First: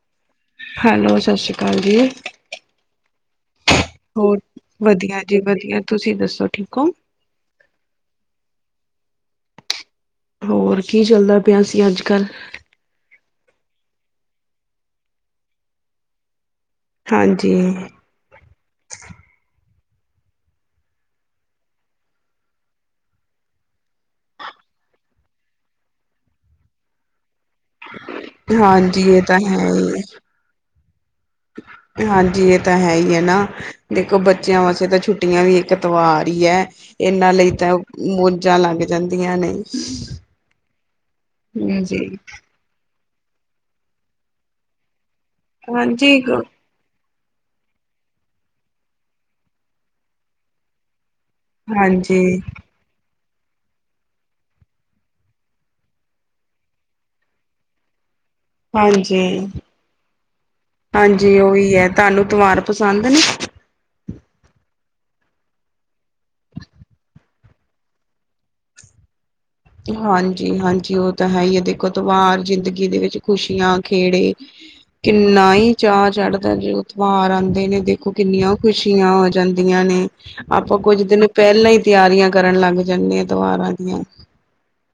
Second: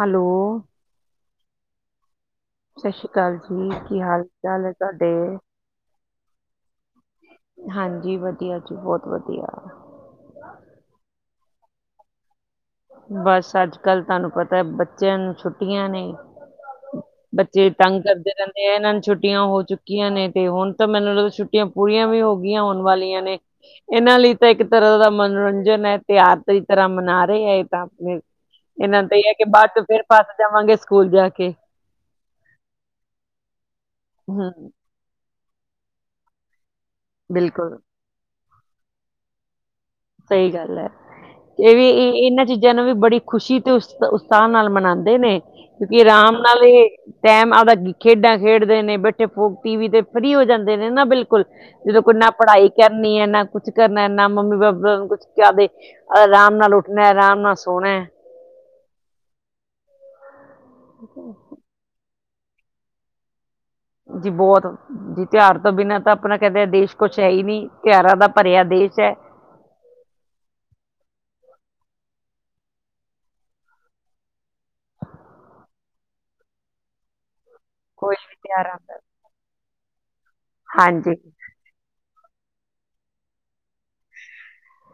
Hello hello ਸ਼ ਸ਼੍ਰੀ ਕਾਲ ਜੀ। ਸਤਿ ਸ਼੍ਰੀ ਅਕਾਲ ਜੀ। ਕੀ ਹਾਲ ਹੋਰ ਚਾਲ ਹੈ ਵਧੀਆ ਤੁਹਾਡੇ? ਜੀ ਵਧੀਆ, ਤੁਸੀਂ ਦੱਸੋ ਠੀਕ ਓਂ? ਹਾਂਜੀ ਵਧੀਆ ਜੀ, ਬੋਤ ਵਧੀਆ। ਹੋਰ ਕੀ ਚੱਲਦਾ ਪਿਆ ਸੀ ਅੱਜ-ਕਲ। ਬਸ ਅੱਜ-ਕਲ ਤੁਆਨੂੰ ਪਤਾ ਬੱਚਿਆਂ ਨੂੰ ਛੁੱਟੀਆਂ ਨੇ ਹਾਂਜੀ ਬੱਚੇ ਤੰਗ ਕਰਦੇ ਰੈਂਦ ਤੇ ਇਨ੍ਹਾਂ ਨੂੰ ਛੁੱਟੀਆਂ ਹੋ ਚੁੱਕੀਆਂ ਨੇ ਤੇ ਹੁਣ ਤਾਂ ਮੈਨੂੰ ਲੱਗਦਾ ਛੁੱਟੀਆਂ ਪੂਰੀਆਂ ਵੀ ਹੋ ਗਈਆਂ ਹੋਣ ਵਾਲੀਆਂ ਨੇ। ਇਨ੍ਹਾਂ ਲਈ ਤਾਂ ਇੱਕ ਤਰ੍ਹਾਂ ਦਾ ਮਨੋਰੰਜਨ ਐ, ਤਿਉਹਾਰ ਤਹੀ ਤਰ੍ਹਾਂ ਮਨਾ ਰਏ ਏ। ਤਾਂ [unintelligible] ਹਾਂਜੀ ਇਨ੍ਹਾਂ ਦਾ ਏ ਇਹ ਆ ਤਾਂ ਕਿ ਹੈ ਬਾਅਦ ਚ ਹੀ ਫਿਰ ਪਾਸ ਜਾਵਾਂਗੇ ਸਕੂਲ ਜਾ ਕੇ। ਹਾਂਜੀ ਏ ਤਾਂ ਹੈ ਈ ਐ ਨਾ ਦੇਖੋ, ਬੱਚਿਆਂ ਹਮ ਵਾਸਤੇ ਤਾਂ ਛੁੱਟ ਛੁੱਟੀਆਂ ਵੀ ਇੱਕ ਤਿਵਾਰ ਈ ਐ, ਇਨ੍ਹਾਂ ਲਈ ਤਾਂ ਬਿਲਕੁਲ ਮੋਜਾਂ ਲੱਗ ਜਾਂਦੀਆਂ ਨੇ। ਸਹੀ ਗੱਲ ਐ, ਏ ਵੀ ਜੀ ਇ ਇਨ੍ਹਾਂ ਚੀਜ ਜਾ਼ ਨੂੰ ਵੀ ਬੜੀ ਖੁਸ਼ੀ ਤੇ ਉਸ ਉਤਸਾਅ ਨਾਲ ਮਨਾਂਦੇ ਨੇ ਕਿਉਂਕਿ ਹਾਂਜੀ ਰਾਮ ਨਾਲ ਏ ਟੈਮ ਆ ਦੇ ਖੇਡਾਂ ਖੇਡਦੇ ਨੇ, ਬੈਠੇ ਫੋ ਟੀ ਵੀ ਤੇ ਫਰੀ ਹੋ ਜਾਂਦੇ ਨੇ ਨਾ ਬਿਲ ਕੁਲ, ਜਦੋਂ ਕੋਈ ਨਾ ਹਾਂਜੀ ਪੜ੍ਹਾਈ ਕਰਨੀ ਐ ਨਾ, ਕੁਛ ਕਰਨਾ ਨਾ ਮੰਮੀ ਬਪ ਬ ਕੁਛ ਕੇ ਦੇ ਰਾਮ ਨਾਲ ਉੱਠਣਾ, ਰਾਮ ਨਾਲ ਸੋਣਾ। ਹਾਂਜੀ ਹਾਂਜੀ ਉਵੀ ਐ, ਤਾਨੂੰ ਤਵਾਰ ਪਸੰਦ ਨੇ? ਜੀ ਬੋਤ। ਜੀ ਤਿਉਆਰ ਤੋਂ ਬਿਨਾਂ ਤਾਂ ਆਪਣਾ ਕੈਂਦੇ ਆ ਦੇਸ਼ ਕੁਛ ਹੈ ਈ ਨੀ, ਤਿਉਆਰਾਂ ਦਾ ਭਰਿਆ ਦੇਸ਼ ਐ। ਹਾਂਜੀ ਹਾਂਜੀ ਉਹ ਤਾਂ ਹੈ ਈ ਐ, ਦੇਖੋ ਤੋਆਰ ਜ਼ਿੰਦਗੀ ਦੇ ਵਿੱਚ ਖੁਸ਼ੀਆਂ ਖੇੜੇ ਕਿੰਨਾ ਈ ਚਾਅ ਚੜਦਾ ਜਿਦੋਂ ਤੋਆਰ ਆਂਦੇ ਨੇ। ਦੇਖੋਂ ਕੋਈ ਵੀ ਕਿੰਨੀਆਂ ਤਿਉਹਾਰ ਆਉਂਦਾ ਖੁਸ਼ੀਆਂ ਆ ਜਾਂਦੀਆਂ ਨੇ, ਆਪਾਂ ਕੁੱਝ ਹਾਂਜੀ ਦਿਨ ਪੈਲਾਂ ਈ ਤਿਆਰੀਆਂ ਕਰਨ ਲੱਗ ਜਾਂਨੇ ਆ ਤੋਆਰਾਂ ਦੀਆਂ।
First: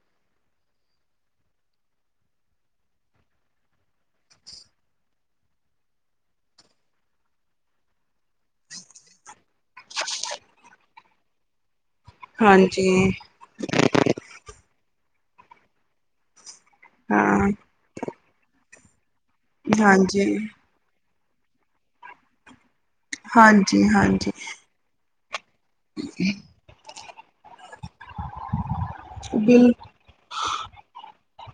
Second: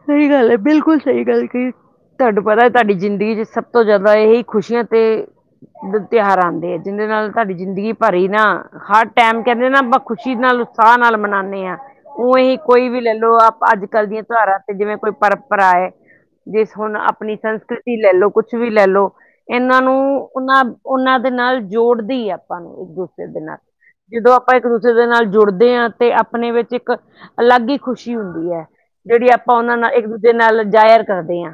ਸਹੀ ਗੱਲ ਐ, ਬਿਲਕੁਲ ਸਈ ਗੱਲ ਕਈ। ਤਾਨੂੰ ਪਤਾ ਐ ਤਾਡੀ ਜ਼ਿੰਦਗੀ ਚ ਸਭ ਤੋਂ ਜ਼ਿਆਦਾ ਇਹੀ ਖੁਸ਼ੀਆਂ ਤੇ ਤਿਉਹਾਰਾਂ ਆਂਦੇ ਆ, ਜਿਦੇਂ ਨਾਲ ਤਾਡੀ ਜ਼ਿੰਦਗੀ ਭਰੀ ਨਾ ਹਰ ਟੈਮ ਕੈਂਦੇ ਨਾ ਆਪਾਂ ਖੁਸ਼ੀ ਨਾਲ, ਉਤਸਾਅ ਨਾਲ ਮਨਾਂਨੇ ਆ। ਉਏਂ ਹੀ ਕੋਈ ਹਾਂਜੀ ਵੀ ਲੈ ਲਓ, ਆਪ ਅੱਜ-ਕਲ ਦੀਆਂ ਤਿਉਆਰਾਂ ਤੇ ਜਿਵੇਂ ਕੋਈ ਪਰੰਪਰਾ ਐ ਬਿਸ ਹੁਣ ਆਪਣੀ ਹਾਂ ਸੰਸਕ੍ਰਿਤੀ ਲੈ ਲੋ, ਕੁਛ ਵੀ ਲੈ ਲੋ, ਇਨ੍ਹਾਂ ਨੂੰ ਹਾਂਜੀ ਉਨਾਂ ਉਨ੍ਹਾਂ ਦੇ ਨਾਲ ਜੋੜਦੀ ਆ ਆਪਾਂ ਨੂੰ ਇੱਕ ਦੂਸਰੇ ਦੇ ਨਾਲ, ਹਾਂਜੀ ਹਾਂਜੀ ਜਿਦੋਂ ਆਪਾਂ ਇੱਕ ਦੂ ਜਿਦੇ ਨਾਲ ਜੁੜਦੇ ਆਂ ਤੇ ਆਪਣੇ ਵਿੱਚ ਇੱਕ ਅਲੱਗ ਈ ਖੁਸ਼ੀ ਹੁੰਦੀ ਐ, ਜਿਹੜੀ ਆ ਬਿਲ ਅਪਣਾ ਇੱਕ ਦੂਜੇ ਨਾਲ ਜ਼ਾਇਰ ਕਰਦੇ ਆਂ।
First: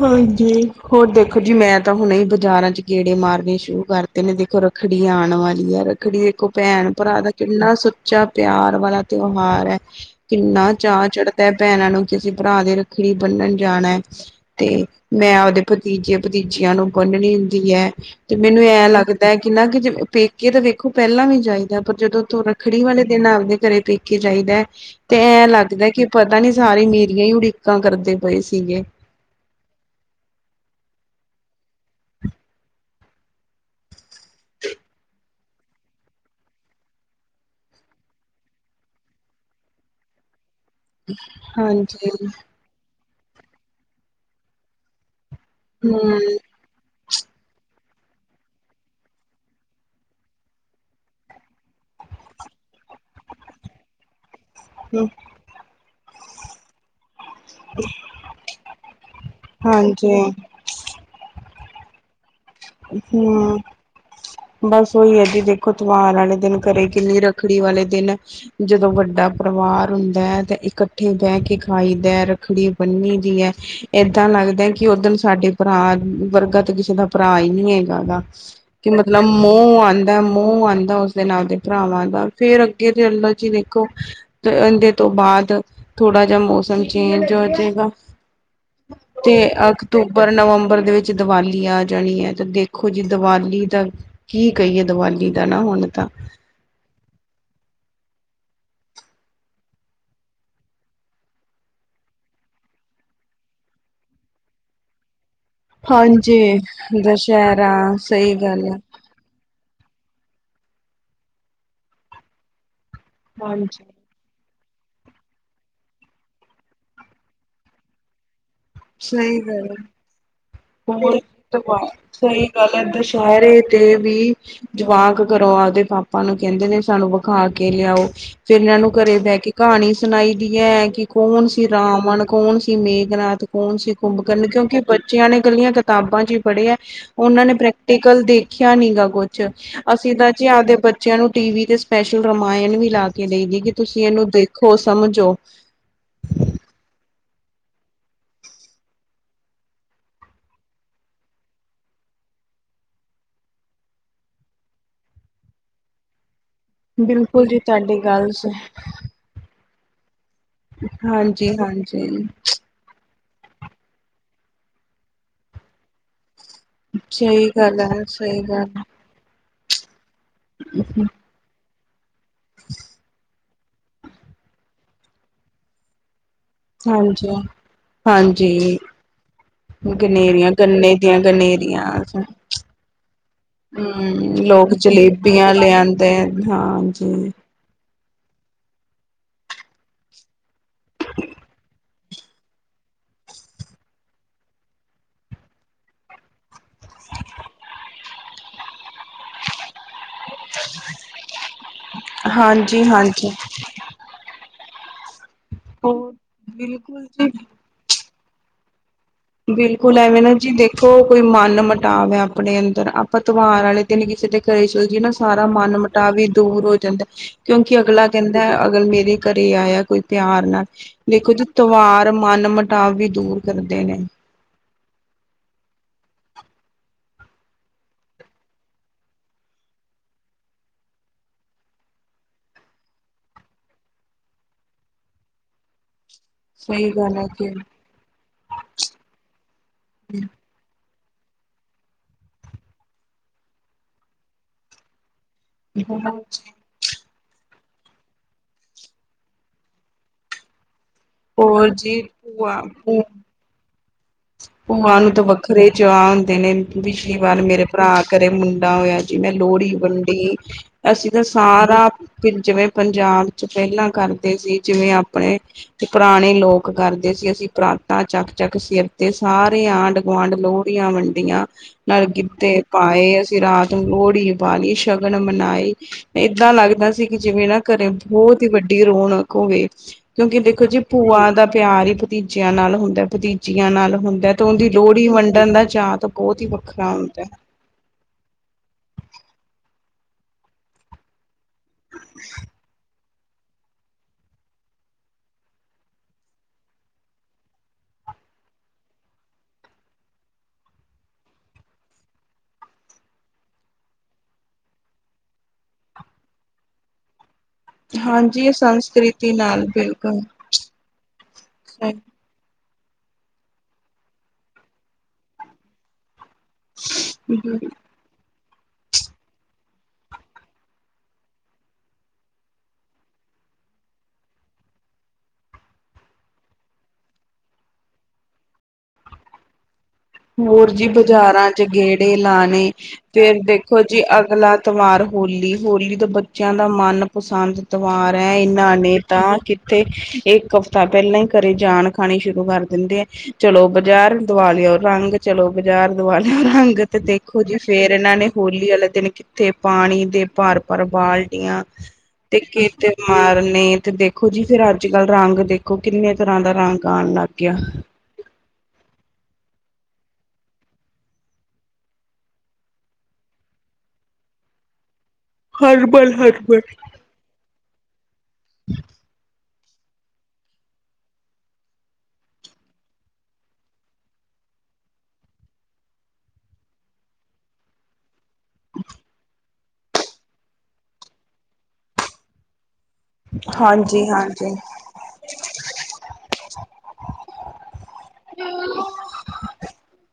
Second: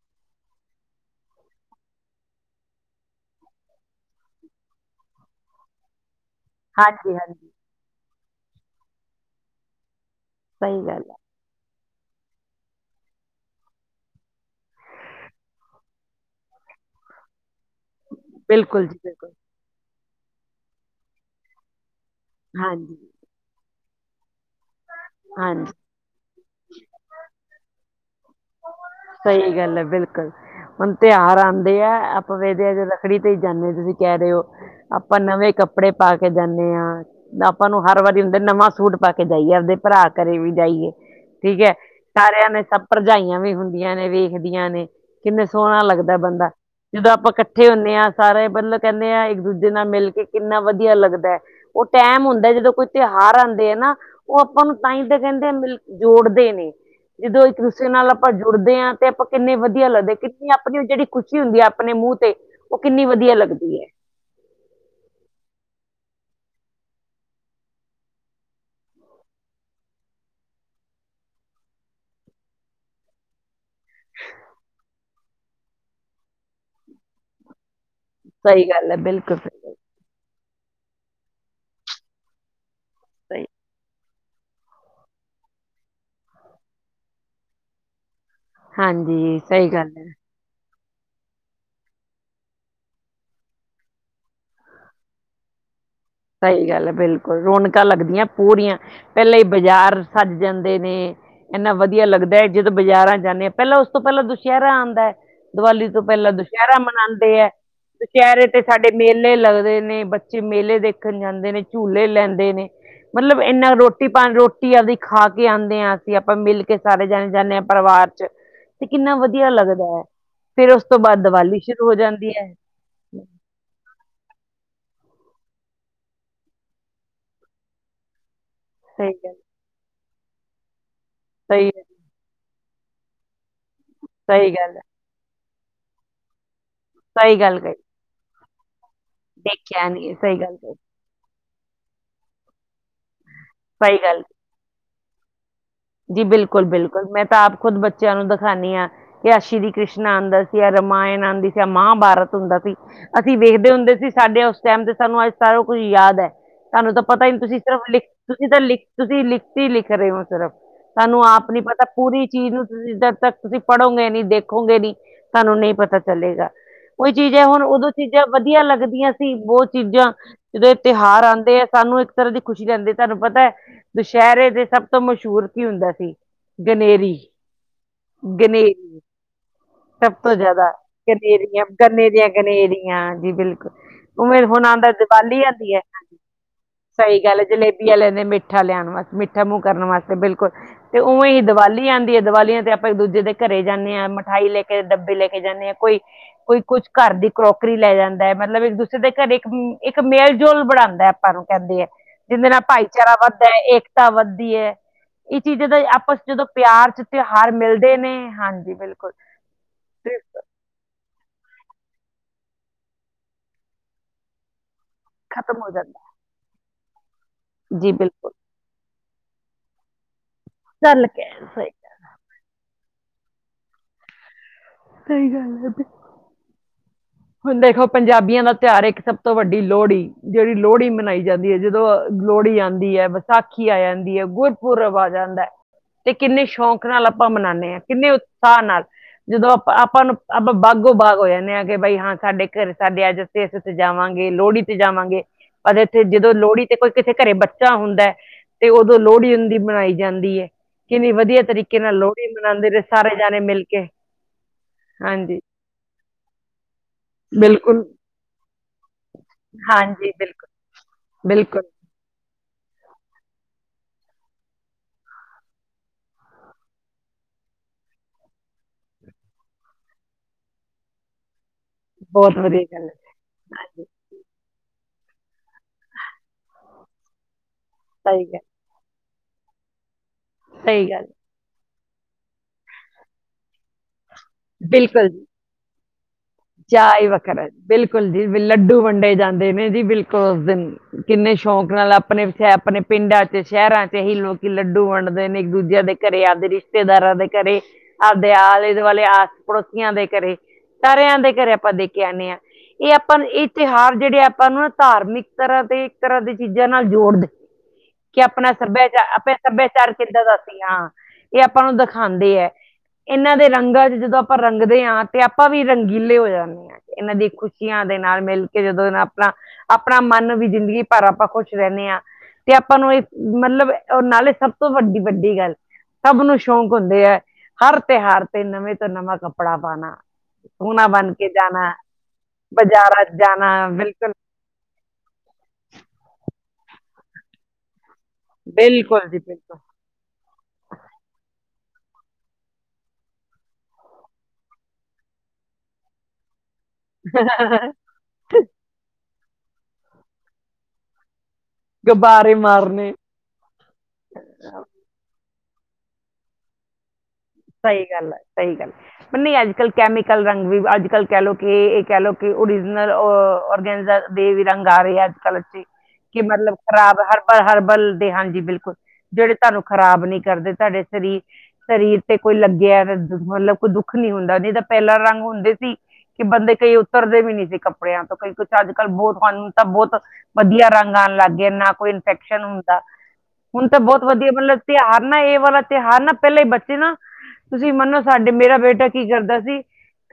ਹਾਂਜੀ, ਹੋਰ ਦੇਖੋ ਜੀ ਮੈਂ ਤਾਂ ਹੁਣੇ ਈ ਬਾਜ਼ਾਰਾਂ ਚ ਗੇੜੇ ਮਾਰਨੇ ਸ਼ੁਰੂ ਕਰ ਤੇ ਨੇ ਦੇਖੋ, ਰੱਖੜੀ ਆਣ ਵਾਲੀ ਆ, ਰੱਖੜੀ ਦੇਖੋ ਹਾਂਜੀ ਭੈਣ-ਭਰਾ ਦਾ ਹਾਂਜੀ ਕਿੰਨਾ ਸੁੱਚਾ ਪਿਆਰ ਵਾਲਾ ਤਿਉਹਾਰ ਐ, ਕਿੰਨਾ ਸਹੀ ਗੱਲ ਚਾਅ ਹੈ ਚੜ੍ਹ ਤੇ ਭੈਣਾਂ ਨੂੰ ਕਿਸੇ ਭਰਾ ਦੇ ਰੱਖੜੀ ਬੰਨਣ ਜਾਣਾ ਐ। ਤੇ ਮੈਂ ਆਪਦੇ ਭਤੀਜੇ-ਭਤੀਜਿਆਂ ਨੂੰ ਬੰਨਣੀ ਹੁੰਦੀ ਐ, ਤੇ ਮੈਨੂੰ ਬਿਲਕੁਲ ਐਂ ਜੀ ਬਿਲਕੁਲ ਲੱਗਦਾ ਕਿੰਨਾ ਕ ਜਿਵੇਂ ਪੇਕੇ ਤਾਂ ਵੇਖੋ ਪੈਲਾਂ ਵੀ ਜਾਈਦਾ, ਪਰ ਜਦੋਂ ਤੋਂ ਰੱਖੜੀ ਹਾਂਜੀ ਵਾਲੇ ਦਿਨ ਆਪਦੇ ਘਰੇ ਪੇਕ ਕੇ ਜਾਈਦਾ ਤੇ ਐਂ ਹਾਂਜੀ ਲੱਗਦਾ ਕਿ ਪਤਾ ਨੀਂ ਸਾਰੇ ਮੇਰੀਆਂ ਈ ਉਡੀਕਾਂ ਕਰਦੇ ਪਏ ਸੀਗੇ। ਸਈ ਗੱਲ ਐ, ਬਿਲਕੁਲ। ਹੁਣ ਤਿਉਆਰ ਆਂਦੇ ਆ, ਆਪਾਂ ਵੇਖਦੇ ਆ ਜੇ ਰੱਖੜੀ ਤੇ ਈ ਜਾਂਣੇ ਤੁਸੀਂ ਕੈਅ ਰੇ ਓ। ਆਪਾਂ ਨਵੇਂ ਕੱਪੜੇ ਪਾ ਕੇ ਜਾਂਨੇ ਆਂ। ਆਪਾਂ ਨੂੰ ਹਰ ਵਾਰੀ ਹੁੰਦਾ ਨਵਾਂ ਸੂਟ ਪਾ ਕੇ ਜਾਈਏ। ਆਪਦੇ ਭਰਾ ਘਰੇ ਵੀ ਜਾਈਏ। ਠੀਕ ਐ, ਹਾਂਜੀ ਸਾਰਿਆਂ ਨੇ ਸਭ ਭਰਜਾਈਆਂ ਵੀ ਹੁੰਦੀਆਂ ਨੇ, ਵੇਖਦੀਆਂ ਨੇ, ਕਿੰਨੇ ਸੋਹਣਾ ਲੱਗਦਾ ਬੰਦਾ। ਹੂੰ ਜਦੋਂ ਆਪਾਂ ਇਕੱਠੇ ਹੁੰਨੇ ਆ, ਸਾਰੇ ਮਤਲਬ ਕਹਿੰਨੇ ਆ, ਇੱਕ -ਦੂਜੇ ਨਾਲ ਮਿਲ ਕੇ ਕਿੰਨਾ ਵਧੀਆ ਲੱਗਦਾ। ਉਹ ਟੈਮ ਹੁੰਦਾ ਐ, ਜਦੋਂ ਕੋਈ ਤਿਉਹਾਰ ਆਦੇ ਆ ਨਾ, ਉਹ ਆਪਾਂ ਨੂੰ ਤਾਂ ਈ ਤਾਂ ਕਹਿੰਦੇ ਮਿਲ ਜੋੜਦੇ ਨੇ, ਜਦੋਂ ਇੱਕ-ਦੂਸਰੇ ਨਾਲ ਆਪਾਂ ਜੁੜਦੇ ਆ। ਤੇ ਆਪਾਂ ਕਿੰਨੇ ਵਧੀਆ ਹਾਂਜੀ ਲੱਗਦੇ, ਕਿੰਨੀ ਆਪਣੀ ਜਿਹੜੀ ਖੁਸ਼ੀ ਹੁੰਦੀ ਐ, ਆਪਣੇ ਮੂੰਹ ਤੇ ਉਹ ਕਿੰਨੀ ਵਧੀਆ ਹੂੰ ਲੱਗਦੀ ਐ। ਬਸ ਉਹੀ ਐ ਜੀ, ਦੇਖੋਂ ਤਿੳਹਾਰ ਵਾਲੇ ਦਿਨ ਘਰੇ, ਕਿੰਨੀ ਰੱਖੜੀ ਵਾਲੇ ਦਿਨ ਜਦੋਂ ਵੱਡਾ ਪਰਿਵਾਰ ਹੁੰਦਾ ਐ ਤੇ ਇਕੱਠੇ ਬਹਿ ਕੇ ਖਾਈ ਦਾ, ਰੱਖੜੀ ਬੰਨੀ ਦੀ ਐ। ਏਦਾਂ ਲੱਗਦਾ ਕਿ ਓ ਦਿਨ ਸਾਡੇ ਭਰਾ ਵਰਗਾ ਤੇ ਕਿਸੇ ਦਾ ਭਰਾ ਈ ਨੀ ਹੈਗਾ ਗਾ। ਸਹੀ ਕਿ ਗੱਲ ਹੈ ਮਤਲਬ ਬਿਲਕੁਲ ਸਹੀ ਮੋਹ ਆਦਾ, ਮੋਹ ਆਦਾ ਉਸ ਦਿਨ ਆਪਦੇ ਭਰਾਵਾਂ ਦਾ, ਫੇਰ ਅੱਗੇ ਚਲੋਂ ਸਹੀ। ਜੀ ਵੇਖੋ ਤੋਂ ਆਦੇ ਬਾਅਦ ਥੋੜ੍ਹਾ ਜਾ ਮੌਸਮ ਚੇਂਜ ਹੋਜੇਗਾ। ਤੇ ਹਾਂਜੀ ਸਹੀ ਗੱਲ ਹੈ ਅਕਤੂਬਰ ਨਵੰਬਰ ਦੇ ਵਿੱਚ ਦੀਵਾਲੀ ਆ ਜਾਣੀ ਐ, ਤੇ ਦੇਖੋ ਜੀ ਦੀਵਾਲੀ ਦਾ ਕੀ ਕਹੀਏ ਦੀਵਾਲੀ ਦਾ ਨਾ ਹੁਣ ਤਾਂ। ਸਹੀ ਗੱਲ ਐ, ਬਿਲਕੁਲ ਰੌਣਕਾਂ ਲੱਗਦੀਆਂ ਪੂਰੀਆਂ, ਪਹਿਲੇ ਈ ਬਾਜ਼ਾਰ ਸੱਜ ਜਾਂਦੇ ਨੇ। ਇੰਨਾ ਵਧੀਆ ਲੱਗਦਾ ਐ, ਜਦੋਂ ਬਾਜ਼ਾਰਾਂ ਚ ਜਾਂਨੇ ਆ, ਪਹਿਲਾਂ ਉਸ ਤੋਂ ਪਹਿਲਾਂ ਦੁਸਹਿਰਾ ਆਦਾ ਐ। ਦੀਵਾਲੀ ਤੋਂ ਪਹਿਲਾਂ ਹਾਂਜੀ ਦੁਸਹਿਰਾ ਮਨਾਉਂਦੇ ਐ, ਦੁਸਹਿਰਾ ਸਹੀ ਦੁਸਹਿਰੇ ਤੇ ਗੱਲ ਹੈ ਸਾਡੇ ਮੇਲੇ ਲੱਗਦੇ ਨੇ, ਬੱਚੇ ਮੇਲੇ ਦੇਖਣ ਜਾਂਦੇ ਨੇ, ਝੂਲੇ ਲੈਂਦੇ ਨੇ ਮਤਲਬ ਇੰਨਾ ਹਾਂਜੀ ਰੋਟੀ ਪਾਣੀ, ਰੋਟੀ ਆਦੀ ਖਾ ਕੇ ਆਂਦੇ ਆ, ਅਸੀਂ ਆਪਾਂ ਮਿਲ ਕੇ ਸਾਰੇ ਜਾਣੇ ਜਾਂਨੇ ਆ ਪਰਿਵਾਰ ਚ ਤੇ ਕਿੰਨਾ ਸਹੀ ਵਧੀਆ ਗੱਲ ਹੈ ਲੱਗਦਾ ਐ, ਤੇ ਫੇਰ ਉਸ ਤੋਂ ਹੋਰ ਬਾਦ ਦੀਵਾਲੀ ਸ਼ੁਰੂ ਹੋ ਜਾਂਦੀ ਸਹੀ ਐ। ਗੱਲ ਦੁਸਹਿਰੇ ਤੇ ਵੀ ਜਵਾਕ ਘਰੋ ਆਪਦੇ ਪਾਪਾ ਨੂੰ ਕਹਿੰਦੇ ਨੇ ਸਾਨੂੰ ਵਿਖਾ ਕੇ ਲਿਆਓ। ਫਿਰ ਇਹਨਾਂ ਨੂੰ ਸਹੀ ਘਰੇ ਗੱਲ ਬਹਿ ਕੇ ਕਹਾਣੀ ਸੁਣਾਈ ਦੀ ਐ ਕਿ ਕੌਣ ਸੀ ਸਹੀ ਰਾਮਣ ਕੌਣ ਸੀ ਮੇਘਨਾਥ, ਕੌਣ ਸੀ ਕੁੰਭਕਰਣ, ਸਹੀ ਗੱਲ ਕਿਉਂਕਿ ਹੈ ਬੱਚਿਆਂ ਨੇ ਕੱਲੀਆ ਕਿਤਾਬਾਂ ਚ ਹੀ ਪੜ੍ਹਿਆ। ਸਹੀ ਉਹਨਾਂ ਨੇ ਗੱਲ ਕਹੀ ਪ੍ਰੈਕਟੀਕਲ ਦੇਖਿਆ ਨੀ ਗਾ ਕੁਛ, ਦੇਖਿਆ ਨਹੀਂ ਅਸੀਂ ਤਾਂ ਸਹੀ ਜੀ ਗੱਲ ਹੈ, ਆਪਦੇ ਬ ਬੱਚਿਆਂ ਨੂੰ ਟੀਵੀ ਤੇ ਸਪੈਸ਼ਲ ਰਾਮਾਇਣ ਵੀ ਲਾ ਕੇ ਦੇਈ ਦੀ ਕਿ ਸਹੀ ਤੁਸੀਂ ਗੱਲ ਇਹਨੂੰ ਦੇਖੋ ਸਮਝੋ। ਜੀ ਬਿਲਕੁਲ, ਬਿਲਕੁਲ ਮੈਂ ਤਾਂ ਆਪ ਖੁਦ ਬੱਚਿਆਂ ਨੂੰ ਦਿਖਾਨੀ ਆ। ਜਾਂ ਸ਼੍ਰੀ ਕ੍ਰਿਸ਼ਨਾ ਆਂਦਾ ਸੀ, ਜਾਂ ਰਾਮਾਇਣ ਆਂਦੀ ਸੀ, ਆ ਮਹਾਭਾਰਤ ਹੁੰਦਾ ਸੀ। ਅਸੀਂ ਵੇਖਦੇ ਹੁੰਦੇ ਸੀ, ਸਾਡੇ ਉਸ ਟਾਈਮ ਤੇ ਸਾਨੂੰ ਅੱਜ ਸਾਰਾ ਕੁਝ ਯਾਦ ਐ। ਤੁਹਾਨੂੰ ਤਾਂ ਪਤਾ ਈ ਨੀ, ਬਿਲਕੁਲ ਤੁਸੀਂ ਜੀ ਸਿਰਫ਼ ਤੁਹਾਡੀ ਲਿਖ, ਗੱਲ ਤੁਸੀਂ ਤਾਂ ਲਿਖ, ਤੁਸੀਂ ਲਿਖਤੀ ਲਿਖ ਰਹੇ ਔ ਸਿਰਫ। ਸਾਨੂ ਆਪ ਹਾਂਜੀ ਨੀ ਪਤਾ ਹਾਂਜੀ ਪੂਰੀ ਚੀਜ਼ ਨੂੰ ਜਦ ਤੱਕ ਤੁਸੀਂ ਪੜ੍ਹੋਗੇ ਨੀ, ਦੇਖੋਗੇ ਨੀ ਤੁਹਾਨੂੰ ਨਈ ਪਤਾ ਚਲੇਗਾ। ਉਹੀ ਚੀਜ਼ ਐ, ਸਹੀ ਹੁਣ ਗੱਲ ਉਦੋਂ ਹੈ, ਚੀਜ਼ਾਂ ਸਹੀ ਵਧੀਆ ਗੱਲ ਹੈ, ਲੱਗਦੀਆਂ ਬਹੁਤ ਚੀਜ਼ਾਂ, ਜਿਹੜੇ ਤਿਉਹਾਰ ਆਂਦੇ ਆ, ਸਾਨੂੰ ਇੱਕ ਇਸ ਤਰ੍ਹਾਂ ਦੀ ਖੁਸ਼ੀ ਰਹਦੀ ਤੁਹਾਨੂੰ ਪਤਾ ਐ, ਦੁਸਹਿਰੇ ਦੇ ਸਭ ਤੋਂ ਮਸ਼ਹੂਰ ਕੀ ਹੁੰਦਾ ਸੀ। ਗਨੇਰੀ, ਹਾਂਜੀ। ਹਾਂਜੀ, ਗਨੇਰੀ ਸਭ ਤੋਂ ਗਨੇਰੀਆਂ ਜਿਆਦਾ ਗੰਨੇ ਦੀਆਂ ਗਨੇਰੀਆਂ, ਗਨੇ ਹਮ, ਦੀਆਂ ਗਨੇਰੀਆਂ, ਜੀ ਬਿਲਕੁਲ ਉਵੇ ਹੁਣ ਲੋਕ ਆਂਦਾ ਦੀਵਾਲੀ ਜਲੇਬੀਆਂ ਆਂਦੀ ਐ, ਲਿਆਂਦੇ ਹ ਸਹੀ ਹਾਂਜੀ। ਗੱਲ ਜਲੇਬੀ ਲੈਂਦੇ ਮਿੱਠਾ ਲਿਆਣ ਵਾਸ, ਮਿੱਠਾ ਮੂੰਹ ਕਰਨ ਵਾਸਤੇ ਬਿਲਕੁਲ ਤੇ ਉਵੇਂ ਈ ਦੀਵਾਲੀ ਆਂਦੀ ਐ, ਦੀਵਾਲੀਆਂ ਤੇ ਆਪ ਆਪਾਂ ਇੱਕ ਦੂਜੇ ਦੇ ਘਰੇ ਜਾਂਨੇ ਆ, ਮਿਠਾਈ ਲੈ ਕੇ ਡੱਬੇ ਲੈ ਕੇ ਜਾਂਨੇ ਆ, ਕੋਈ, ਕੋਈ ਕੁਝ ਘਰ ਦੀ ਕਰੋਕਰੀ ਲੈ ਜਾਂਦਾ ਐ। ਮਤਲਬ ਇੱਕ ਦੂਸਰੇ ਦੇ ਘਰੇ ਇੱਕ, ਇੱਕ ਮੇਲ- ਜੋਲ ਬਣਾਂਦਾ ਆਪਾਂ ਨੂੰ ਕਹਿੰਦੇ ਆ। ਜਿਹਦੇ ਨਾਲ ਹਾਂਜੀ, ਭਾਈਚਾਰਾ ਹਾਂਜੀ ਵੱਧਦਾ ਐ, ਏਕਤਾ ਵੱਧਦੀ ਐ। ਇਹ ਚੀਜ਼ਾਂ ਦਾ ਹੋਰ ਆਪਸ ਜਦੋਂ ਪਿਆਰ ਚ ਬਿਲਕੁਲ ਜੀ। ਤਿਉਹਾਰ ਮਿਲਦੇ ਨੇ ਹਾਂਜੀ, ਬਿਲਕੁਲ ਬਿਲਕੁਲ ਤੇ ਐਵੇ ਨ ਜੀ ਦੇਖ ਦੇਖੋ, ਕੋਈ ਮਨ ਮੁਟਾਵ ਹੈ ਆਪਣੇ ਅੰਦਰ, ਆਪਾਂ ਤਿਉਹਾਰ ਵਾਲੇ ਦਿਨ, ਕਿਸੇ ਦੇ ਕਰੇ ਚਲ ਜੀਏ ਨਾ ਸਾਰਾ ਖਤਮ ਹੋ ਮਨ ਜਾਂਦਾ ਮਟਾਵ ਵੀ ਦੂਰ ਹੋ ਜਾਂਦਾ, ਕਿਉਂਕਿ ਹੈ। ਜੀ ਅਗਲਾ ਬਿਲਕੁਲ ਕਹਿੰਦਾ, ਅਗਲ ਮੇਰੇ ਘਰੇ ਆਇਆ ਕੋਈ ਪਿਆਰ ਨਾਲ, ਚੱਲ ਕੇ ਦੇਖੋ ਜੀ, ਸਹੀ ਤਵਾਰ ਮਨ ਮਟਾਵ ਵੀ ਦੂਰ ਕਰਦੇ ਨੇ ਸਹੀ ਗੱਲ ਹੈ ਹੁਣ ਦੇਖੋ, ਪੰਜਾਬੀਆਂ ਦਾ ਤਿਉਹਾਰ ਇੱਕ ਸਭ ਤੋਂ ਵੱਡੀ ਲੋਹੜੀ। ਜਿਹੜੀ ਲੋਹੜੀ ਮਨਾਈ ਜਾਂਦੀ ਹੈ ਜਦੋਂ ਲੋਹੜੀ ਆਉਂਦੀ ਹੈ, ਵਿਸਾਖੀ ਆ ਜਾਂਦੀ ਹੈ, ਗੁਰਪੁਰਬ ਆ ਜਾਂਦਾ ਤੇ ਕਿੰਨੇ, ਸ਼ੌਕ ਸਹੀ ਨਾਲ ਗੱਲ ਹੈ ਆਪਾਂ ਕਿ ਮਨਾਦੇ ਹਾਂ ਕਿੰਨੇ ਉਤਸ਼ਾਹ ਨਾਲ, ਜਦੋਂ ਅਪਾ ਆਪਾਂ ਨੂੰ, ਆਪਾਂ ਬਾਗੋ- ਬਾਗ ਹੋ ਜਾਂਦੇ ਹਾਂ ਕਿ ਬਈ ਹਾਂ ਸਾਡੇ ਘਰ, ਸਾਡੇ ਅੱਜ ਅਸੀਂ ਇਹਦੇ ਤੇ ਜਾਵਾਂਗੇ, ਲੋਹੜੀ ਤੇ ਜਾਵਾਂਗੇ, ਪਰ ਇੱਥੇ ਜਦੋਂ ਲੋਹੜੀ ਤੇ ਕੋਈ ਕਿਸੇ ਘਰੇ ਬੱਚਾ ਹੁੰਦਾ, ਤੇ ਉਦੋਂ ਲੋਹੜੀ ਹੁੰਦੀ ਮਨਾਈ ਜਾਂਦੀ ਹੈ ਕਿੰਨੀ ਵਧੀਆ ਹੋਰ ਤਰੀਕੇ ਨਾਲ, ਜੀ ਲੋਹੜੀ ਭੂਆ ਮਨਾਉਂਦੇ ਨੇ ਭੂ ਸਾਰੇ ਜਾਣੇ ਮਿਲ ਕੇ ਭੂਆ ਨੂੰ ਤਾਂ, ਹਾਂਜੀ ਵੱਖਰੇ ਚਾਅ ਹੁੰਦੇ ਨੇ ਪਿਛਲੀ ਵਾਰ ਮੇਰੇ ਬਿਲਕੁਲ ਭਰਾ ਕਰੇ ਮੁੰਡਾ ਹੋਇਆ ਜੀ, ਮੈਂ ਲੋਹੜੀ ਹਾਂਜੀ ਵੰਡੀ ਬਿਲਕੁਲ ਅਸੀਂ ਤਾਂ ਬਿਲਕੁਲ ਸਾਰਾ ਫਿਰ, ਜਿਵੇਂ ਪੰਜਾਬ 'ਚ ਪਹਿਲਾਂ ਕਰਦੇ ਸੀ, ਜਿਵੇਂ ਆਪਣੇ ਤੇ ਪੁਰਾਣੇ ਲੋਕ ਕਰਦੇ ਸੀ, ਅਸੀਂ ਪਰਾਤਾਂ ਚੱਕ-ਚੱਕ ਸਿਰ ਤੇ ਸਾਰੇ ਆਂਢ ਗੁਆਂਢ, ਲੋਹੜੀਆਂ ਵੰਡੀਆਂ ਨਾਲੇ ਬਹੁਤ ਵਧੀਆ ਗਿੱਧੇ ਗੱਲ ਹੈ ਪਾਏ, ਅਸੀਂ ਰਾਤ ਨੂੰ ਜੀ, ਲੋਹੜੀ ਬਾਲੀ, ਸ਼ਗਨ ਮਨਾਈ, ਏਦਾਂ ਲੱਗਦਾ ਸੀ ਕਿ ਜਿਵੇਂ ਨਾ ਘਰੇ ਸਹੀ ਗੱਲ ਬਹੁਤ ਹੀ ਵੱ ਰੌਣਕ ਹੋਵੇ, ਕਿਉਂਕਿ ਦੇਖੋ ਜੀ ਸਹੀ ਗੱਲ ਭੂਆਂ ਦਾ ਪਿਆਰ ਹੀ, ਭਤੀਜਿਆਂ ਨਾਲ ਹੁੰਦਾ, ਭਤੀਜੀ ਨਾਲ ਹੁੰਦਾ ਹੈ, ਤੇ ਉਹਦੀ ਲੋਹੜੀ ਬਿਲਕੁਲ ਜੀ ਵੰਡਣ ਦਾ ਚਾਅ ਤਾਂ, ਬਹੁਤ ਹੀ ਵੱਖਰਾ ਹੁੰਦਾ ਹੈ। ਬਿਲਕੁੱਲ ਜੀ, ਲੱਡੂ ਵੰਡੇ ਜਾਂਦੇ ਨੇ ਜੀ ਬਿਲਕੁੱਲ, ਉਸ ਦਿਨ। ਕਿੰਨੇ ਸ਼ੌਕ ਨਾਲ ਆਪਣੇ ਸ਼ਹ, ਆਪਣੇ ਪਿੰਡਾਂ 'ਚ ਸ਼ਹਿਰਾਂ 'ਚ ਹੀ ਲੋਕੀ ਲੱਡੂ ਵੰਡਦੇ ਨੇ, ਇੱਕ ਦੂਜਿਆਂ ਦੇ ਘਰੇ, ਆਵਦੇ ਰਿਸ਼ਤੇਦਾਰਾਂ ਦੇ ਘਰੇ ਆਪਦੇ ਆਲੇ-ਦੁਆਲੇ, ਆਸ ਪੜੋਸੀਆਂ ਦੇ ਘਰੇ, ਸਾਰਿਆਂ ਦੇ ਘਰੇ ਆਪਾਂ ਦੇ ਕੇ ਆਉਂਦੇ ਹਾਂ। ਇਹ ਆਪਾਂ ਨੂੰ ਇਹ ਤਿਉਹਾਰ, ਜਿਹੜੇ ਆਪਾਂ ਨੂੰ ਨਾ ਧਾਰਮਿਕ ਤਰ੍ਹਾਂ ਤੇ, ਇੱਕ ਤਰ੍ਹਾਂ ਦੇ ਚੀਜ਼ਾਂ ਨਾਲ ਜੋੜਦੇ। ਕਿ ਹਾਂਜੀ ਇਹ ਆਪਣਾ ਸੱਭਿਆਚਾਰ, ਸੰਸਕ੍ਰਿਤੀ ਆਪਣੇ ਨਾਲ ਸੱਭਿਆਚਾਰ ਬਿਲਕੁਲ ਕਿੱਦਾਂ ਦਾ ਸੀ, ਹਾਂ। ਇਹ ਆਪਾਂ ਨੂੰ ਦਿਖਾਉਂਦੇ ਹੈ। ਇਹਨਾਂ ਦੇ ਰੰਗਾਂ 'ਚ ਜਦੋਂ ਆਪਾਂ ਰੰਗਦੇ ਹਾਂ, ਤੇ ਆਪਾਂ ਵੀ ਰੰਗੀਲੇ ਹੋ ਜਾਂਦੇ। ਇਹਨਾਂ ਦੀ, ਸਹੀ ਖੁਸ਼ੀਆਂ ਦੇ ਨਾਲ ਮਿਲ ਕਿ ਜਦੋਂ ਇਹ ਆਪਣਾ, ਆਪਣਾ ਮਨ ਵੀ ਜ਼ਿੰਦਗੀ ਭਰ ਆਪਾਂ, ਖੁਸ਼ ਰਹਿੰਦੇ ਹਾਂ। ਤੇ ਆਪਾਂ ਨੂੰ ਇਹ, ਮਤਲੱਬ ਨਾਲੇ ਸਭ ਤੋਂ ਵੱਡੀ, ਵੱਡੀ ਗੱਲ ਸਭ ਨੂੰ ਸ਼ੌਕ ਹੁੰਦੇ ਹੈ, ਹਰ ਤਿਉਹਾਰ ਤੇ ਨਵੇਂ ਤੋਂ ਨਵਾਂ ਕੱਪੜਾ ਪਾਉਣਾ। ਹੋਰ ਜੀ, ਬਾਜ਼ਾਰਾਂ 'ਚ ਗੇੜੇ ਲਾਣੇ, ਬਾਜ਼ਾਰਾਂ 'ਚ ਫਿਰ ਜਾਣਾ ਦੇਖੋ ਜੀ ਬਿਲਕੁਲ ਅਗਲਾ ਤਿਉਹਾਰ ਹੋਲੀ, ਹੋਲੀ ਤੋਂ ਬੱਚਿਆਂ ਦਾ ਮਨ ਪਸੰਦ ਤਿਉਹਾਰ ਹੈ, ਇਹਨਾਂ ਨੇ ਬਿਲਕੁਲ ਜੀ ਤਾਂ ਬਿਲਕੁਲ ਇੱਕ ਹਫਤਾ ਪਹਿਲਾਂ ਹੀ, ਘਰੇ ਜਾਨ ਖਾਣੀ ਸ਼ੁਰੂ ਕਰ ਦਿੰਦੇ ਆ ਚਲੋ ਬਾਜ਼ਾਰ, ਦਵਾ ਲਿਓ ਰੰਗ, ਚਲੋ ਬਾਜ਼ਾਰ, ਦਵਾ ਲਿਓ ਰੰਗ, ਤੇ ਦੇਖੋ ਜੀ ਫਿਰ ਫਿਰ ਇਹਨਾਂ ਨੇ ਹੋਲੀ ਵਾਲੇ ਦਿਨ, ਕਿੱਥੇ ਪਾਣੀ ਦੇ ਭਰ-ਭਰ ਬਾਲਟੀਆਂ ਗੁਬਾਰੇ ਟਿਕੀਟ ਮਾਰਨੇ [unintelligible] ਮਾਰਨੇ ਤੇ ਦੇਖੋ ਜੀ, ਫਿਰ ਅੱਜ ਕੱਲ ਰੰਗ ਦੇਖੋ, ਕਿੰਨੇ ਤਰ੍ਹਾਂ ਦਾ ਰੰਗ ਆਉਣ ਲੱਗ ਗਿਆ। ਸਹੀ ਗੱਲ ਹੈ, ਸਹੀ ਗੱਲ। ਪਰ ਨਹੀਂ, ਅੱਜ ਕੱਲ ਕੈਮੀਕਲ ਰੰਗ ਵੀ, ਅੱਜ ਕੱਲ ਕਹਿ ਲੋ ਕਿ, ਇਹ ਕਹਿ ਲੋ ਕਿ ਓਰੀਜਨਲ ਔਰਗੈਨ ਦੇ ਵੀ ਰੰਗ ਆ ਰਹੇ ਆ ਅੱਜ ਕੱਲ ਅੇਥੇ, ਹਰਬਲ ਕਿ ਮਤਲੱਬ ਹਰਬਲ ਖਰਾਬ ਹਰ ਪਰ ਹਰਬਲ ਦੇ ਹਾਂਜੀ ਬਿਲਕੁੱਲ, ਜਿਹੜੇ ਤੁਹਾਨੂੰ ਖਰਾਬ ਨਹੀਂ ਕਰਦੇ, ਤੁਹਾਡੇ ਸਰੀਰ-ਸਰੀਰ ਤੇ ਕੋਈ ਲੱਗਿਆ ਮਤਲੱਬ ਕੋਈ ਦੁੱਖ ਨੀ ਹੁੰਦਾ ਨਹੀਂ ਤਾਂ ਪਹਿਲਾਂ ਰੰਗ ਹੁੰਦੇ ਸੀ। ਕਿ ਬੰਦੇ ਕਈ ਉਤਰਦੇ ਵੀ ਨੀ ਸੀ ਕੱਪੜਿਆਂ ਤੋਂ ਕਈ ਕੁੱਛ ਅੱਜ ਕੱਲ ਬੋਤ ਸਾਨੂੰ ਤਾਂ ਬਹੁਤ ਵਧੀਆ ਰੰਗ ਆਣ ਲੱਗ ਗਏ ਨਾ ਕੋਈ ਇਨਫੈਕਸ਼ਨ ਹੁੰਦਾ। ਹੁਣ ਤਾਂ ਬੋਤ ਹਾਂਜੀ ਵਧੀਆ ਹਾਂਜੀ ਮਤਲਬ ਤਿਹਾਰ ਨਾ ਇਹ ਵਾਲਾ ਤਿਹਾਰ ਨਾ ਪਹਿਲਾਂ ਈ ਬੱਚੇ ਨਾ। ਤੁਸੀਂ ਮੰਨੋਂ ਸਾਡੇ ਮੇਰਾ ਬੇਟਾ ਕੀ ਕਰਦਾ ਸੀ।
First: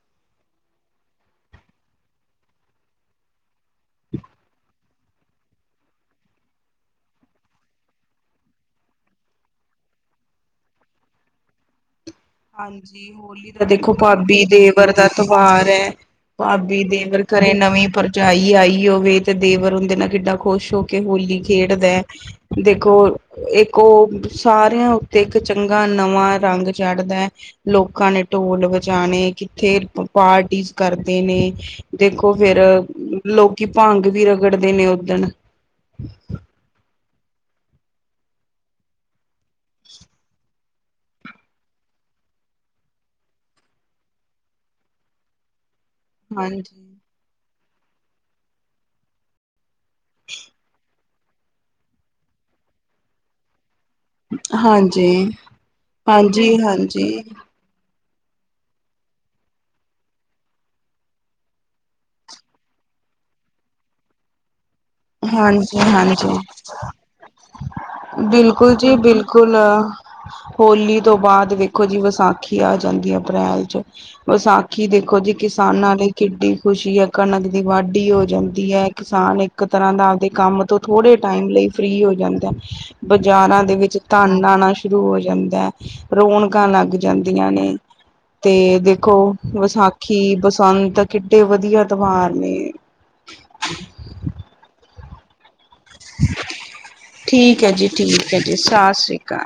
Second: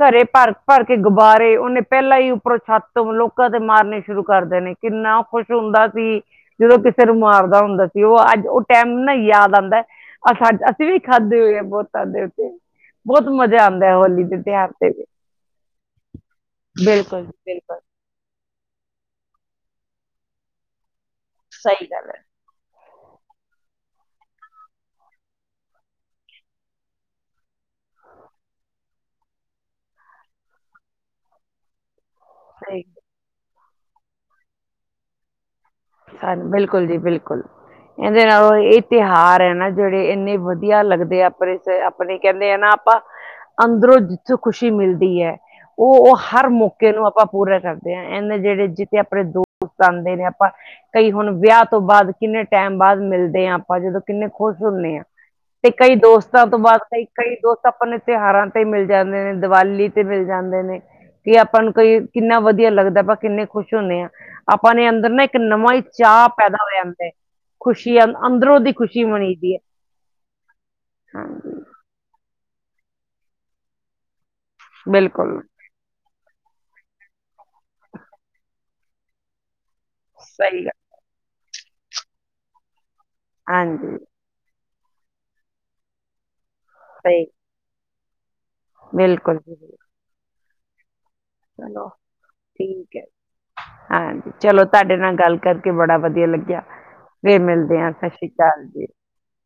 ਘਰੇ ਭਰ ਭਰ ਕੇ ਗੁਬਾਰੇ ਉਹਨੇ ਪਹਿਲਾਂ ਈ ਉੱਪਰੋਂ ਛੱਤ ਲੋਕਾਂ ਤੇ ਮਾਰਨੇ ਸ਼ੁਰੂ ਕਰਦੇ ਨੇ ਕਿੰਨਾ ਖੁਸ਼ ਹੁੰਦਾ ਸੀ। ਜਦੋਂ ਕਿਸੇ ਨੂੰ ਮਾਰਦਾ ਹੁੰਦਾ ਸੀ ਉਹ ਅੱਜ ਉਹ ਟੈਮ ਨਾ ਯਾਦ ਆਦਾ। ਆ ਸਾਡਾ ਅਸੀਂ ਵੀ ਖਾਧੇ ਹੋਏ ਐ ਬੋਤ ਖਾਦੇ ਹਾਂਜੀ, ਹੋਲੀ ਦਾ ਦੇਖੋ ਭਾਬੀ ਤਿਉਹਾਰ ਤੇ ਦੇਵਰ ਵੀ। ਦਾ ਤਿਉਹਾਰ ਐ, ਭਾਬੀ ਦੇਵਰ ਬਿਲਕੁਲ ਘਰੇ ਬਿਲਕੁਲ ਨਵੀਂ ਪ੍ਰ ਭਰਜਾਈ ਆਈ ਹੋਵੇ ਤੇ ਦੇਵਰ ਉਹਦੇ ਨਾਲ ਕਿਡਾ ਖੁਸ਼ ਹੋ ਕੇ ਹੋਲੀ ਸਹੀ ਖੇਡਦਾ। ਗੱਲ ਹੈ ਦੇਖੋ ਇੱਕ ਉਹ ਸਾਰਿਆਂ ਉੱਤੇ ਇੱਕ ਚੰਗਾ ਨਵਾਂ ਰੰਗ ਚੜਦਾ। ਲੋਕਾਂ ਨੇ ਢੋਲ ਵਜਾਣੇ ਕਿੱਥੇ ਪਾਰਟੀਜ਼ ਕਰਦੇ ਨੇ। ਦੇਖੋ ਫਿਰ ਸਹੀ ਲੋਕੀ ਭੰਗ ਵੀ ਰਗੜਦੇ ਨੇ ਓਦਣ ਹਾਜੀ ਬਿਲਕੁੱਲ ਜੀ ਬਿਲਕੁੱਲ, ਇਹਦੇ ਨਾਲੋਂ ਇਹ ਤਿਹਾਰ ਐ ਨਾ ਜਿਹੜੇ ਇੰਨੇ ਵਧੀਆ ਲੱਗਦੇ ਆਪਣੇ ਆਪਣੇ ਕਹਿੰਦੇ ਆ ਨਾ ਆਪਾਂ ਅੰਦਰੋਂ ਜਿੱਥੋਂ ਖੁਸ਼ੀ ਮਿਲਦੀ ਐ। ਉਹ ਉਹ ਹਰ ਹਾਂਜੀ ਮੌਕੇ ਨੂੰ ਆਪਾਂ ਪੂਰਾ ਕਰਦੇ ਆ ਇਹਨੇ ਜਿਹੜੇ ਜਿੱਥੇ ਆਪਣੇ ਦੋਸਤ ਆਦੇ ਨੇ। ਕਈ ਹੁਣ ਵਿਆਹ ਤੋਂ ਬਾਦ ਕਿੰਨੇ ਟੈਮ ਬਾਅਦ ਮਿਲਦੇ ਆ ਆਪਾਂ ਜਦੋਂ ਕਿੰਨੇ ਖੁਸ਼ ਹੁੰਨੇ ਆਂ ਹਾਂਜੀ ਤੇ ਕਈ ਦੋਸਤਾਂ ਹਾਂਜੀ ਤੋਂ ਬਾਅਦ ਕਈ ਹਾਂਜੀ ਕਈ ਦੋਸਤ ਆਪਣੇ ਤਿਹਾਰਾਂ ਤੇ ਮਿਲ ਜਾਂਦੇ ਨੇ ਦੀਵਾਲੀ ਤੇ ਮਿਲ ਜਾਂਦੇ ਨੇ। ਕਿ ਆਪਾਂ ਨੂੰ ਕਈ ਕਿੰਨਾ ਵਧੀਆ ਲੱਗਦਾ ਆਪਾਂ ਕਿੰਨੇ ਖੁਸ਼ ਹੁੰਨੇ ਆ ਆਪਾਂ ਨੇ ਅੰਦਰ ਇੱਕ ਨਵਾਂ ਈ ਚਾਅ ਪੈਦਾ ਹੋ ਜਾਂਦਾ। ਖੁਸ਼ੀ ਅੰ- ਅੰਦਰੋਂ ਦੀ ਬਿਲਕੁੱਲ ਜੀ ਖੁਸ਼ੀ ਮਣੀ ਦੀ ਬਿਲਕੁੱਲ, ਹੈ ਹੋਲੀ ਤੋਂ ਬਾਅਦ ਦੇਖੋ ਜੀ ਵਿਸਾਖੀ ਆ ਜਾਂਦੀ ਐ ਅਪ੍ਰੈਲ ਚ ਵਿਸਾਖੀ ਦੇਖੋ ਜੀ ਕਿਸ ਬਿਲਕੁਲ ਕਿਸਾਨਾਂ ਲਈ ਕਿੱਡੀ ਖੁਸ਼ੀ ਐ ਕਣਕ ਦੀ ਵਾਢੀ ਹੋ ਜਾਂਦੀ ਐ ਕਿਸਾਨ ਇੱਕ ਤਰ੍ਹਾਂ ਦਾ ਆਪਦੇ ਕੰਮ ਸਹੀ ਤੋਂ ਗੱਲ ਥੋੜੇ ਟੈਮ ਲਈ ਫ੍ਰੀ ਹੋ ਜਾਂਦਾ ਬਜ਼ਾਰਾਂ ਦੇ ਹਾਂਜੀ ਵਿੱਚ ਧਨ ਆਣਾ ਸ਼ੁਰੂ ਹੋ ਜਾਂਦਾ ਰੌਣਕਾਂ ਲੱਗ ਸਹੀ ਜਾਂਦੀਆਂ ਨੇ। ਤੇ ਦੇਖੋ ਬਿਲਕੁਲ ਜੀ ਬਿਲਕੁਲ। ਵਿਸਾਖੀ ਬਸੰਤ ਕਿੱਡੇ ਵਧੀਆ ਚਲੋ ਤਿਉਹਾਰ ਨੇ। ਠੀਕ ਹੈ ਹਾਂਜੀ ਚਲੋ ਤੁਹਾਡੇ ਨਾਲ ਗੱਲ ਕਰ ਕੇ ਬੜਾ ਵਧੀਆ ਲੱਗਿਆ, ਫੇਰ ਮਿਲਦੇ ਆ ਸਤਿ ਸ੍ਰੀ ਅਕਾਲ ਜੀ। ਕਾ